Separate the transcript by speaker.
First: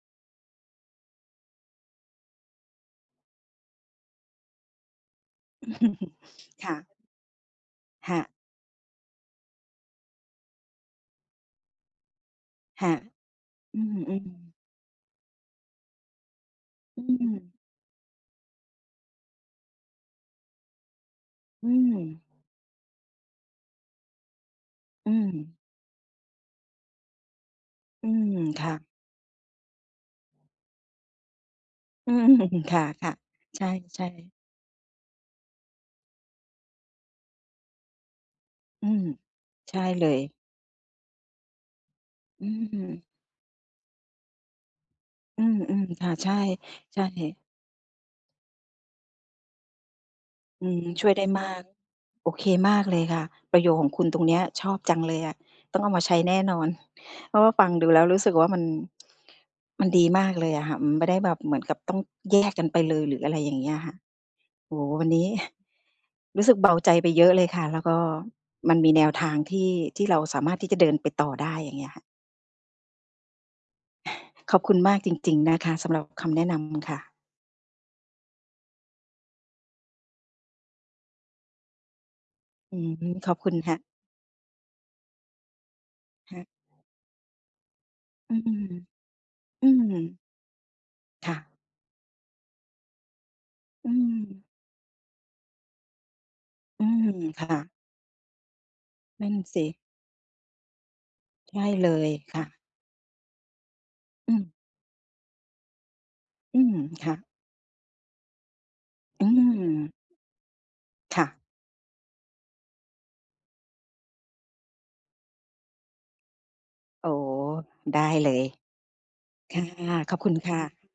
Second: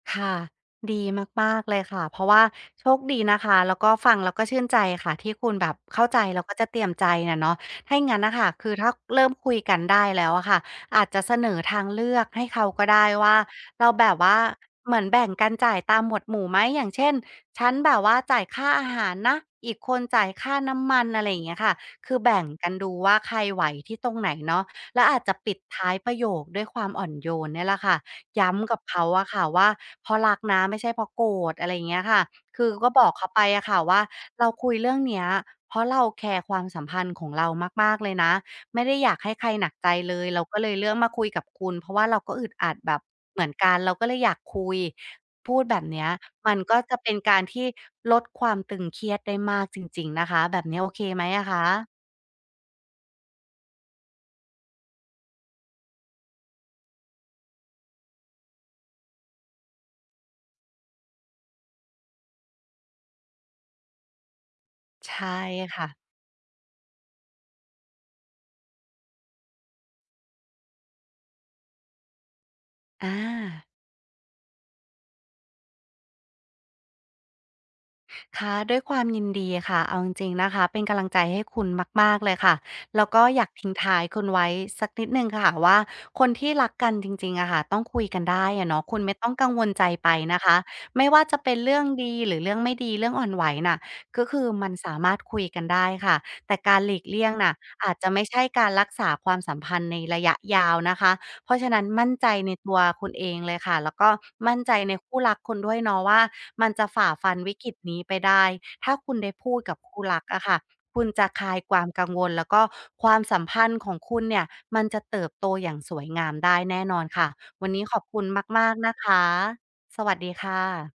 Speaker 1: ค่ะ ดีมาก ๆ เลยค่ะ เพราะว่าโชคดีนะคะ แล้วก็ฟังแล้วก็ชื่นใจค่ะ ที่คุณแบบเข้าใจแล้วก็จ
Speaker 2: ค
Speaker 1: ะ
Speaker 2: ่
Speaker 1: เตร
Speaker 2: ะ
Speaker 1: ียมใจอะเนาะ ถ้า
Speaker 2: ค
Speaker 1: ง
Speaker 2: ่
Speaker 1: ั้
Speaker 2: ะ
Speaker 1: นน่ะค่ะ คือถ้าเริ่มคุยกันได้แล้วอะค่ะ อาจจะเสนอทางเลือกให้เขาก
Speaker 2: ค
Speaker 1: ็
Speaker 2: ่ะ
Speaker 1: ได้ว่า
Speaker 2: อื
Speaker 1: เราแบบ
Speaker 2: ม
Speaker 1: ว่า
Speaker 2: ๆ
Speaker 1: เหมือนแบ่งกันจ่ายตามหมวดหมู่ไหม อย่าง
Speaker 2: อ
Speaker 1: เ
Speaker 2: ื
Speaker 1: ช่น
Speaker 2: ม
Speaker 1: "ฉันแบบว่าจ่ายค่าอาหารนะ อีกคนจ่ายค่าน้ำมัน" อะไรอย่างเงี้ย
Speaker 2: อื
Speaker 1: ค่ะ คือ
Speaker 2: ม
Speaker 1: แบ่งกันดูว่าใครไหวที่ตรงไหนเนาะ แล้ว
Speaker 2: อื
Speaker 1: อาจจะป
Speaker 2: ม
Speaker 1: ิดท้ายประโยคด้วยความอ่อนโยนเนี่ยแหละค่ะ
Speaker 2: อืม
Speaker 1: ย้
Speaker 2: ค่
Speaker 1: ำกับ
Speaker 2: ะ
Speaker 1: เขาอะค่ะว่า "เพราะรักนะ ไม่ใช่เพราะโกรธ" อะไรอย่างเงี้ย
Speaker 2: อื
Speaker 1: ค่ะ
Speaker 2: ม
Speaker 1: คือ
Speaker 2: ค่
Speaker 1: ก็บอ
Speaker 2: ะ
Speaker 1: กเขาไป
Speaker 2: ๆ ใ
Speaker 1: อ
Speaker 2: ช
Speaker 1: ะค่ะว่า
Speaker 2: ่ ๆ
Speaker 1: "เราคุยเรื่องเนี้ย เพราะเราแคร์ความสัมพันธ์ของเรามาก ๆ เลยนะ ไม
Speaker 2: อ
Speaker 1: ่
Speaker 2: ื
Speaker 1: ได้
Speaker 2: ม
Speaker 1: อยากให้ใครหนั
Speaker 2: ใช
Speaker 1: ก
Speaker 2: ่
Speaker 1: ใจ
Speaker 2: เล
Speaker 1: เล
Speaker 2: ย
Speaker 1: ย เราก็เลยเลือกมาคุยกับคุณ เพราะว่าเราก็อ
Speaker 2: อื
Speaker 1: ึดอัดแบ
Speaker 2: อ
Speaker 1: บ เหมือนกัน เราก็เลยอยากคุย"
Speaker 2: อื
Speaker 1: พูดแบ
Speaker 2: ม
Speaker 1: บเน
Speaker 2: ๆ ค
Speaker 1: ี้
Speaker 2: ่
Speaker 1: ย
Speaker 2: ะ ใช่
Speaker 1: มันก็จ
Speaker 2: ใ
Speaker 1: ะ
Speaker 2: ช่
Speaker 1: เป็นการที่ลดความตึงเครียดได้มากจริง ๆ นะคะ แบ
Speaker 2: อ
Speaker 1: บ
Speaker 2: ื
Speaker 1: เนี้
Speaker 2: ม
Speaker 1: ยโอเค
Speaker 2: ช่วย
Speaker 1: ไ
Speaker 2: ได
Speaker 1: หม
Speaker 2: ้
Speaker 1: อ
Speaker 2: ม
Speaker 1: ะ
Speaker 2: า
Speaker 1: ค
Speaker 2: ก
Speaker 1: ะ?
Speaker 2: โอเคมากเลยค่ะ ประโยคของคุณตรงเนี้ยชอบจังเลยอะ ต้องเอามาใช้แน่นอน เพราะว่าฟังดูแล้วรู้สึกว่ามัน มันดีมากเลยอะค่ะ มันไม่ได้แบบเหมือนกับต้องแยกกันไปเลย หรืออะไรอย่างเงี้ยค่ะ โอ้โฮ วัน
Speaker 1: ใช
Speaker 2: นี้
Speaker 1: ่ค่ะ
Speaker 2: รู้สึกเบาใจไปเยอะเลยค่ะ แล้วก็มันมีแนวทางที่ ที่เราสามารถที่จะเดินไปต่อได้ อย่างเงี้ยค่ะ
Speaker 1: อา
Speaker 2: ขอบคุณมากจริง ๆ นะคะสำหรับคำแนะนำค่ะ
Speaker 1: ค่ะ ด้วยความยินดีค่ะ เอาจริง ๆ นะคะ เป็นกำลังใจให้ คุณมาก ๆ เลยค่ะ
Speaker 2: อืม
Speaker 1: แล้วก็
Speaker 2: ขอบ
Speaker 1: อย
Speaker 2: ค
Speaker 1: าก
Speaker 2: ุณ
Speaker 1: ทิ
Speaker 2: ค
Speaker 1: ้ง
Speaker 2: ่ะ
Speaker 1: ท้ายคุณไว้สักนิดหนึ่งค่ะว่า คน
Speaker 2: ค่
Speaker 1: ที่รัก
Speaker 2: ะ
Speaker 1: กันจริง ๆ อะค่ะ ต้อง คุยกัน
Speaker 2: อื
Speaker 1: ได
Speaker 2: อ
Speaker 1: ้อะเนาะ คุณไม่ต้องกังว
Speaker 2: อื
Speaker 1: ลใจไป
Speaker 2: ม
Speaker 1: นะคะ ไม่ว่า
Speaker 2: ค่
Speaker 1: จะเป
Speaker 2: ะ
Speaker 1: ็นเรื่องดีหรือเรื่องไม่ดี เรื่องอ่อนไหวน่ะ
Speaker 2: อื
Speaker 1: ก็ค
Speaker 2: ม
Speaker 1: ือมันสามารถ คุยกันได้ค่ะ แต่กา
Speaker 2: อ
Speaker 1: ร
Speaker 2: ื
Speaker 1: หลี
Speaker 2: ม
Speaker 1: กเลี่ยง
Speaker 2: ค
Speaker 1: น
Speaker 2: ่
Speaker 1: ่ะ
Speaker 2: ะ
Speaker 1: อาจจะไม่ใช่การรักษา
Speaker 2: น
Speaker 1: ค
Speaker 2: ั่
Speaker 1: ว
Speaker 2: น
Speaker 1: ามส
Speaker 2: ส
Speaker 1: ัม
Speaker 2: ิ
Speaker 1: พันธ์ในระยะยาวนะคะ เพร
Speaker 2: ใช
Speaker 1: าะ
Speaker 2: ่
Speaker 1: ฉะนั้
Speaker 2: เ
Speaker 1: น
Speaker 2: ล
Speaker 1: มั
Speaker 2: ย
Speaker 1: ่นใจ
Speaker 2: ค่
Speaker 1: ใน
Speaker 2: ะ
Speaker 1: ตัวคุณเองเลยค่ะ แล้วก็
Speaker 2: อื
Speaker 1: ม
Speaker 2: ม
Speaker 1: ั่นใจในคู่รักคุณด้วยเนาะว่า
Speaker 2: อื
Speaker 1: มัน
Speaker 2: ม
Speaker 1: จะฝ
Speaker 2: ค
Speaker 1: ่า
Speaker 2: ่ะ
Speaker 1: ฟันวิกฤตนี้ไปได้ ถ้าคุณ
Speaker 2: อื
Speaker 1: ได้
Speaker 2: ม
Speaker 1: พูดกับคู่รักอะค่ะ คุณ
Speaker 2: ค
Speaker 1: จ
Speaker 2: ่
Speaker 1: ะ
Speaker 2: ะ
Speaker 1: คลายความกังวล แล้วก็ความสัมพันธ์ของ คุณเนี่ยมันจะเติบโตอย่างสวยงามได้แน่นอ
Speaker 2: อ
Speaker 1: น
Speaker 2: ๋อ
Speaker 1: ค่ะ วันนี้
Speaker 2: ไ
Speaker 1: ข
Speaker 2: ด้
Speaker 1: อบคุ
Speaker 2: เ
Speaker 1: ณ
Speaker 2: ลย
Speaker 1: มาก ๆ นะคะ
Speaker 2: ค่ะ
Speaker 1: สว
Speaker 2: ข
Speaker 1: ั
Speaker 2: อ
Speaker 1: ส
Speaker 2: บค
Speaker 1: ด
Speaker 2: ุ
Speaker 1: ี
Speaker 2: ณ
Speaker 1: ค
Speaker 2: ค
Speaker 1: ่
Speaker 2: ่ะ
Speaker 1: ะ